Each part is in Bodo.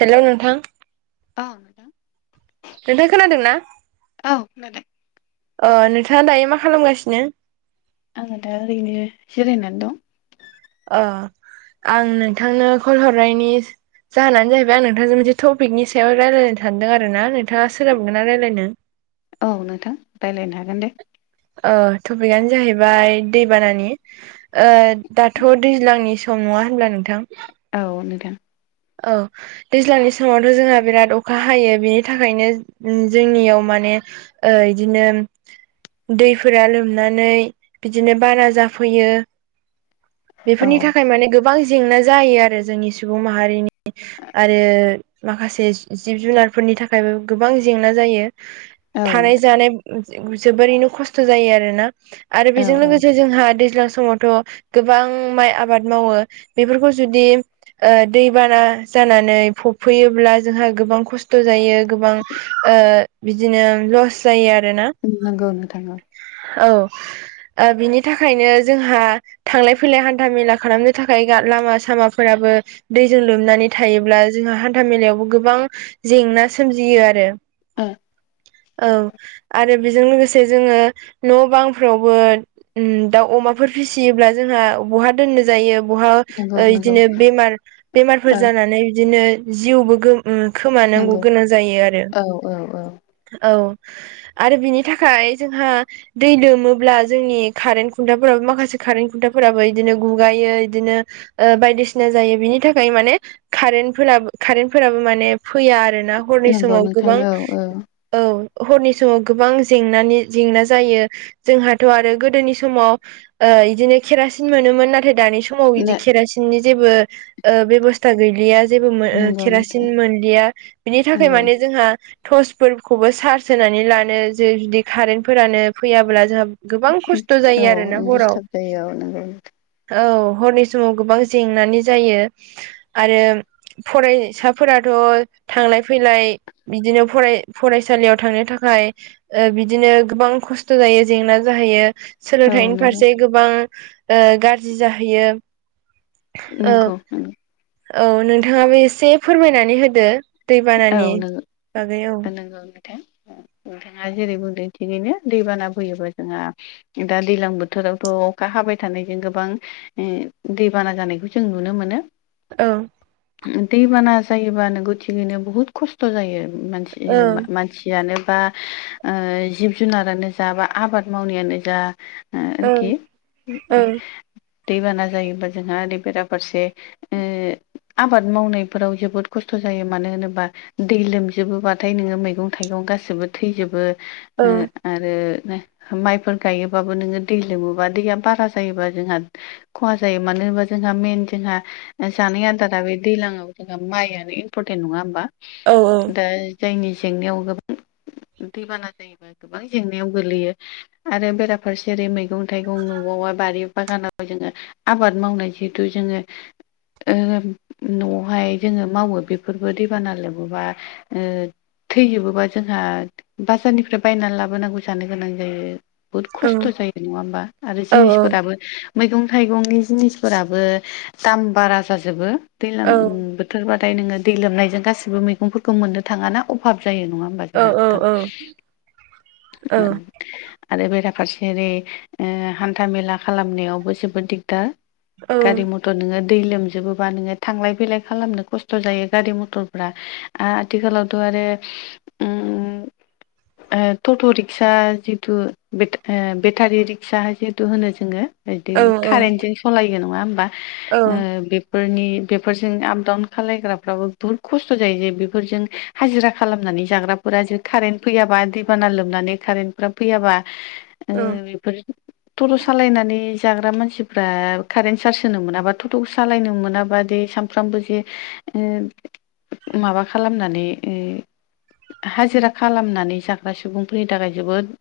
हेल' नोंथां औ नोंथां नोंथां खोनादों ना? औ खोनादों अ नोंथांङा दायो मा खालामगासिनो? आंङो दा ओरैनो जिरायनानै दं। अ आं नोंथांनो कल हरनायनि जाहोनानो जाहैबाय आं नोंथांजों मोनसे टपिकनि सायाव रायज्लायनो थानदों आरो ना नोंथांङा सोलाबगोन ना रायज्लायनो? औ नोंथां रायलायनो हागोन दे। ओ टपिकआनो जाहैबाय दैबानानि ओ दाथ' दैज्लांनि सम नङा होनब्ला नोंथां? औ नोंथां। औ। दैज्लांनि समावथ' जोंहा बिराद अखा हायो बिनि थाखायनो जोंनियाव माने ओ इदिनो दैफोरा लोमनानै बिदिनो बाना जाफैयो। औ बेफोरनि थाखाय माने गोबां जेंना जायो आरो जोंनि सुबुं माहारिनि आरो माखासे जिब जुनारफोरनि थाखायबो गोबां जेंना जायो। औ थानाय नोंथां जानाय जोबोरैनो खस्थ' जायो आरोना। आरो औ बेजों औ लोगोसे जोंहा दैज्लां समावथ' गोबां माइ आबाद मावो बेफोरखौ ओ जुदि दै बाना जानानै फबफैयोब्ला जोंहा गोबां खस्थ' जायो गोबां ओ बिदिनो लस जायो आरो ना। नोंगौ नोंथां औ। औ ओ बिनि थाखायनो जोंहा थांलाय फैलाय हान्था मेला खालामनो थाखाय गा लामा सामाफोराबो दैजों लोमनानै थायोब्ला जोंहा हान्था मेलायावबो गोबां जेंना सोमजियो आरो। ओ। ओं आरो बेजों लोगोसे जोंङो न' बांफ्रावबो उम दाउ अमाफोर फिसियोब्ला जोंहा बहा दोननो जायो। बहा नंगौ नंगौ इदिनो बे बेमार बेमारफोर ओ जानानै बिदिनो जिउबो गो खोमानांगौ नंगौ गोनां जायो आरो औ औ औ औ। आरो बिनि थाखाय जोंहा दै लोमोब्ला जोंनि कारेन्ट खुन्थाफोराबो माखासे कारेन्ट खुन्थाफोराबो बिदिनो गुगायो इदिनो ओ बायदिसिना जायो बिनि थाख ओमफाय माने कारेन्टफोराबो कारेन्टफोराबो माने फैया आरो ना। हरनि नंगौ समाव नोंथां गोबां औ औ औ हरनि समाव गोबां जेंनानि जेंना जायो। जोंहाथ' आरो गोदोनि समाव ओ बिदिनो केरासिन मोनोमोन नाथाय दानि स समाव बिदि नो केरासिननि जेबो ओ बेब'स्था गैलिया। जेबो मो नंगौ केरासिन नोंथां मोनलिया बिनि थाखाय नंगौ माने जोंहा टर्च फोरखौबो चार्ज होनानै लानो जे जुदि कारेन्टफोरानो फैयाब्ला जोंहा गोबां खस्थ' जायो औ आरो ना हराव। दिस्टार्ब जायो औ नंगौ औ हरनि समाव गोबां जेंनानि जायो आरो फरायसाफोराथ' थांलाय फैलाय बिदिनो फराय फरायसालियाव थांनो थाखाय ओ बिदिनो गोबां खस्थ' जायो जेंना जाहैयो। औ सोलोंथाइनि नंगौ फारसे गोबां ओ गाज्रि जाहैयो। औ नंगौ नंगौ। औ नोंथांङाबो एसे फोरमायनानै होदो औ दैबानानि नंगौ बागै औ [inaudible] नोंथांङा जेरै बुंदों थिगैनो दैबाना फोयोबा जोंहा दा दैज्लां बोथोरावथ' अखा हाबाय थानायजों गोबां [unintelligible] दैबाना जानायखौ जों नुनो मोनो। औ। दैबाना जायोबा नोंगौ थिगैनो बुहुत खस्थ' जायो मानसि औ मा मानसि यानो बा ओ जिब जुनारानो जा बा आबाद मावनायानो जा ओ औ आरोखि औ [unintelligible] दैबाना जायोबा जोंहा ओरै बेराफारसे ओ आबाद मावनायफोराव जोबोद खस्थ' जायो मानो होनोबा दै लोमजोबोबाथाय नोङो मैगं थाइगं गाैबो थैजोबो। औ ओ आरो माइफोर गायोबाबो नोङो दै लोमोबा दैया बारा जायोबा जोंहा खहा जायो मानो होनबा जोंहा मेन जोंहा जानाय आदारा बे दैलाङाव जोंहा माइयानो परटेन्ट नंङा होमबा औ दा जायनि जेंनायाव गोबां दैबाना जायोबा गोबां जेंनायाव गोल्लैयो आरो बेराफारसे ओरै मैगं थाइगं नुवावबा बारि बागानाव जोंङो आबाद मावनाय जिहेथु जोंङो ओ न'आवहाय जोंङो मावो बे बेफोरबो दैबाना लोमोबा ओ थैजोबोबा जोंहा बाजारनिफ्राय बायनानै लाबोनाबो जानो गोनां जायो। बुहुत औ खस्थ' जायो नङा होमबा आरो औ जिनिसफोराबो मैगं थाइगंनि जिनिसफोराबो दाम बारा जाजोबो दैज्लां बोथोर थोरबाथाय नोङो दै लोमनायजों गासिबो मैगंफोरखौ मोननो थाङा ना। अभाब जायो। नङा होमबा औ जोंहा नोंथां? ओ आरो बेराफारसे ओरै ओ हान्था मेला खालामनायावबो जोबोद दिगदार। औ गारि मथर नोङो दै लोमजोबोबा नोङो थांलाय फैलाय खालामनो खस्थ' जायो। गारि मथरफ्रा आथिखालावथ' आरो उम ओ टट' रिक्सा जितु बेथ ओ बेटारि रिक्सा जिहतु होनो जोङो [unintelligible] कारेन्टजों सलायो नङा होमबा ओ बे फोरनि बेफोरजों आप डाउन खालायग्रा फ्राबो बुहुत खस्थ' जायो जे बेफोरजों हाजिरा खालामनानै जाग्राफोरा जे कारेन्ट फैयाबा दैबाना लोबनानै कारेन्टफ्रा फैयाबा [inaudible] ओ बेफोर टट' सालायनानै जाग्रा मानसिफ्रा कारेन्ट चार्ज होनो मोनाबा टट'खौ सालायनो मोनाबा दे साम फ्रामबो जे ओ माबा खालामनानै ओ हाजिरा खालामनानै जाग्रा सुबुंफोरनि थाखाय जोबोद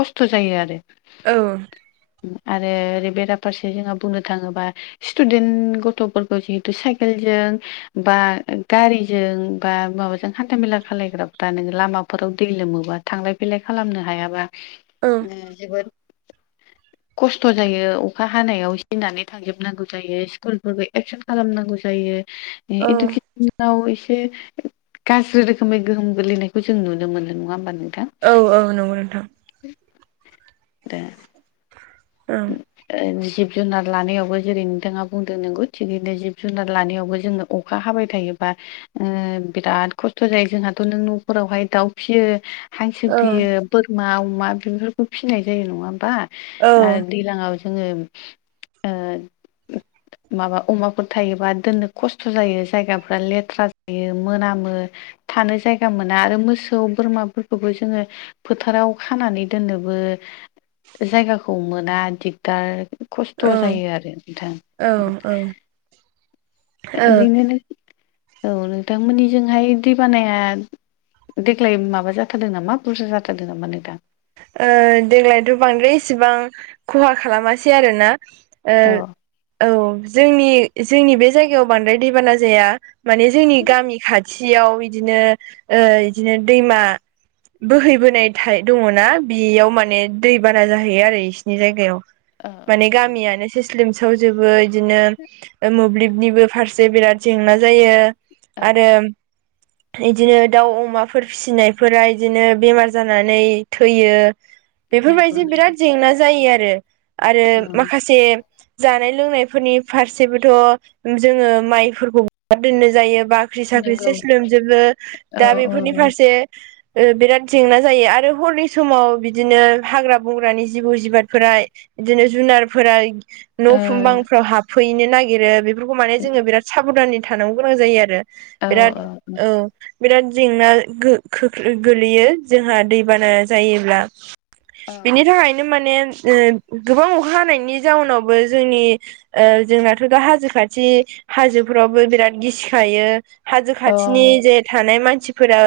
खस्थ' जायो आरो। औ। उम आरो ओरै बेराफारसे जोंहा बुंनो थाङोबा स्टुदेन गथ'फोरखौ जिहेतु साइकेलजों बा गारिजों बा माबाजों हान्थामेला खालायग्राफ्रा नोङो लामाफोराव दै लोमोबा थांलाय फैलाय खालामनो हायाबा औ ओ जोबोर [inaudible] खस्थ' जायो अखा हानायाव सिनानै थांजोबनांगौ जायो स्कुल फोरबो एकसन खालामनांगौ जायो ए इदुके आव एसे गाज्रि रोखोमै गोहोम गोग्लैनायखौ जों नुनो मोनो नङा होमबा नोंथां? औ औ नंगौ नोंथां। रो ओं। ओ जिब जुनार लानायावबो जेरै नोंथाङा बुंदों नोंगौ थिगैनो जिब जुनार लानायावबो जोंनो अखा हाबाय थायोबा ओ बिराद खस्थ' जायो जोंहाथ' नों न'फोरावहाय दाउ फियो। हांसो औ फियो बोरमा अमा बेफोरखौ फिसिनाय जायो। नङा होमबा? औ आरो दैलाङाव जोङो ओ [inaudible] माबा अमाफोर थायोबा दोननो खस्थ' जायो जायगाफ्रा लेथ्रा जायो मोनामो थानो जायगा मोना आरो मोसौ बोरमाफोरखौबो जोङो फोथाराव खानानै दोननोबो जायगाखौ मोना दिगदार खस्थ' औ जायो आरो नोंथां औ ओं ओ ओरैनो नों औ नोंथांमोननिजोंहाय दै बानाया देग्लाय माबा जाथारदों नामा बुरजा जाथारदों नामा नोंथां देग्लायथ' बांद्राय इसेबां खहा खालामासै आरोना औ औ जोंनि जोंनि बे जायगायाव बांद्राय दैबाना जाया माने जोंनि गामि खाथ थियाव इदिनो ओ इदिनो दैमा बोहैबोनाय थाइ दङना बियाव माने दै बाना जाहैयो आरो इसिनि जायगायाव। औ माने औ गामियानो सेस लोमसावजोबो इदिनो ओ मोब्लिबनिबो फारसे बिराद जेंना जायो। औ आरो इदिनो दाउ अमाफोर फिसिनायफोरा बिदिनो बेमार जानानै थैयो नंगौ बेफोरबायदि नोंथां बिराद जेंना जायो आरो। आरो औ माखासे जानाय लोंनायफोरनि फारसेबोथ' जोङो माइफोरखौ बहा दोननो जायो बा ख्रि साख्रि नंगौ सेस लोमजोबो औ दा बेफोरनि औ फारसे बिराद जेंना जायो आरो हरनि समाव बिदिनो हाग्रा बंग्रानि जिबौ जिबादफोरा बिदिनो जुनारफोरा औ न' फुं बांफ्राव हाबहैनो नागिरो बेफोरखौ माने जोङो बिराद साबधानै थानांगौ गोनां जायो आरो बिराद औ औ बिराद जेंना खो गोलैयो जोंहा दै बाना जायोब्ला बिनि थाखाय बिनो माने ओ गोबां अखा हानायनि जाउनावबो जोंनि ओ जोंनाथ' दा हाजो खाथि हाजोफोरावबो बिराद गिसिखायो हाजो औ खाथिनि जे थानाय मानसिफोरा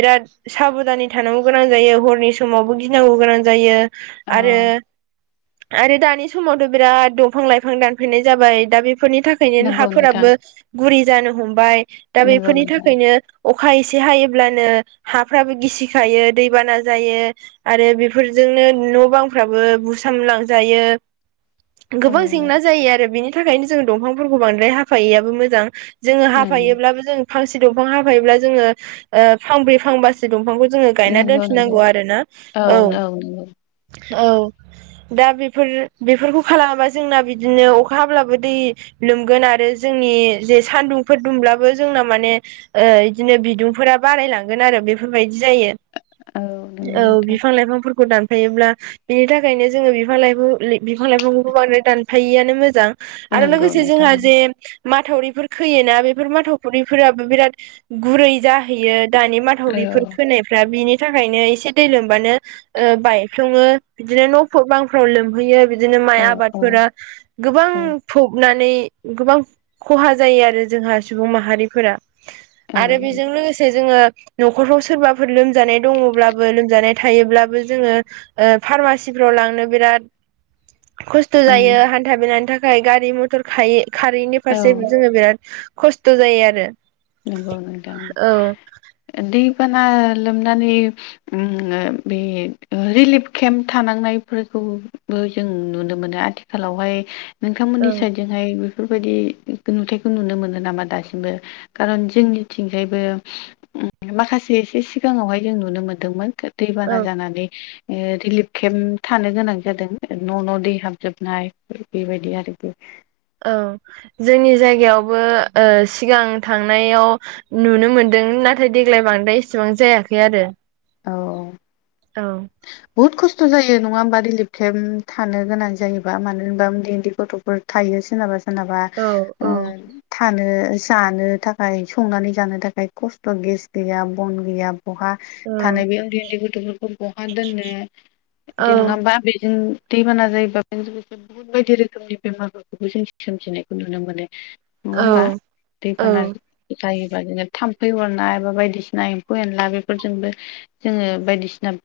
बिराद साबधानै थानांगौ गां जायो हरनि समावबो गिनांगौ गोनां जायो औ आरो आरो दानि समावथ' बिराद दंफां लाइफां दानफैनाय जाबाय दा बेफोरनि थाखाय नो नंगौ नोंथां हाफोराबो गुरि जानो हमबाय दा नंगौ बेफोरनि नोंथां थाखायनो - अखा एसे हायोब्लानो हाफ्राबो गिसिखायो दैबाना जायो आरो बेफोरजोंनो न' बांफ्राबो बुसाम लांजायो औ गोबां जेंना जायो आरो बिनि थाखायनो जों दंफांफोरखौ बांद्राय हाफायैयाबो मोजां जोङो नंगौ हाफायोब्लाबो जों फांसे दंफां हाफायोब्ला जोङो फांब्रै फांबासे दंफांखौ जोङो गायना नंगौ नंगौ दोनफिननांगौ आरोना औ औ दा बेफोर बेफोरखौ खालामाबा जोंना बिदिनो अखा हाब्लाबो दै लोमगोन आरो जोंनि जे सानदुंफोर दुंब्लाबो जोंना माने ओ इदिनो बिदुंफोरा बारायलांगोन आरो बेफोरबायदि जायो औ नंगौ औ नोंथां बिफां लाइफांफोरखौ दान फायोब्ला बिनि थाखायनो जोङो बिफां लाइ बिफां लाइफांखौबो बांद्राय दानफायैआानो मोजां आरो नंगौ लोगोसे नोंथां जोंहा जे माथावरिफोर खोयोना बेफोर माथावफुरिफोराबो बिराद गुरै जाहैयो दानि माथ औ फाथावरिफोर खोनायफ्रा बिनि थाखायनो एसे दै लोमबानो ओ बायफ्लङो बिदिनो न' बांफ्राव लोमहैयो बि बिदिनो माइ औ औ आबादफोरा गोबां औ फबनानै गोबां खहा जायो आरो जोंहा सुबुं माहारिफोरा आरो बेजों लोगोसे जोङो न'खरफ्राव सोरबा फोर लोमजानाय दङब्लाबो लोमजानाय थायोब्लाबो जोङो ओ फार्मासिफ्राव लांनो बिराद खस्थ' जायो ओं हान्था बेलानि थाखाय गारि मथर खायै खारैनि औ फारसे जोङो बिराद खस्थ' जायो आरो नंगौ नोंथां औ दैबाना लोमनानै बे रिलिफ केम्प थानांनायफोरखौ बो जों नुनो मोनो आथिखालावहाय औ नोंथांमोननि साइदजोंहाय बेफोरबायाददि नुथायखौ नुनो मोनो नामा दासिमबो खारन जोंनिथिंगायबो माखासे एसे सिगाङावहाय जों नुनो मोन्दोंमोन औ दैबाना जानानै रिलिफ केम्प थानो गोनां जादों न' न' दै हाबजोबनाय बेबायदि आरोखि औ जोंनि जायगायावबो सिगां थांनायाव नुनो मोनदों नाथाय देग्लाय बांद्राय एसेबां जायाखै आरो औ औ औ बुहुत खस्थ' जायो नङा होमबा रिलिफ केम्प थानो गोनां जायोबा मानो होनबा उन्दै उन्दै गथ' फोर थायो सोरनाबा सोरनाबा औ औ ओ थानो जानो थाखाय संनानै जानो थाखाय खस्थ' गेस गैया बन गैया बहा थानाय बे उन्दै उन्दै गथ'फोरखौ बहा दोननो बिदि नङा औ होमबा बेजों दैबाना जायोबा बे लोगोसे बुहुत बायदि रोखोमनि बेमारफोरखौबो जों सोमजिनायखौ नुनो मोनो नङा होमबा औ दैफान औ जायोबा जोङो थाम्फै अरनाय एबा बायदिसिना एम्फौ एनला बेफोरजोंबो जोङो बायदिसिना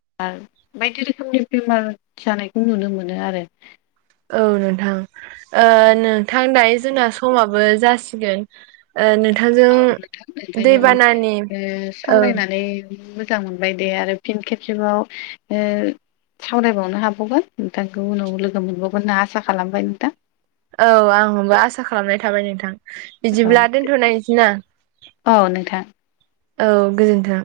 बायदि रोखोमनि बेमार जानायखौ नुनो मोनो आरो औ नोंथां ओ नोंथां दायो आरो जोंना समाबो जासिगोन ओ नोंथांजों औथां ओमाय नों दैबानानि ओ औ सावरायनानै मोजां मोनबाय दे आरो फिन खेबसेबाव ओ सावरायबावनो हाबावगोन नोंथांखौ उनाव लोगो मोनबावगोन होनना आसा खालामबाय नोंथां औ आं हमबा आसा खालामनाय थाबाय नोंथां बिदिब्ला औ दोनथ'नायसै ना औ नोंथां औ गोजोनथों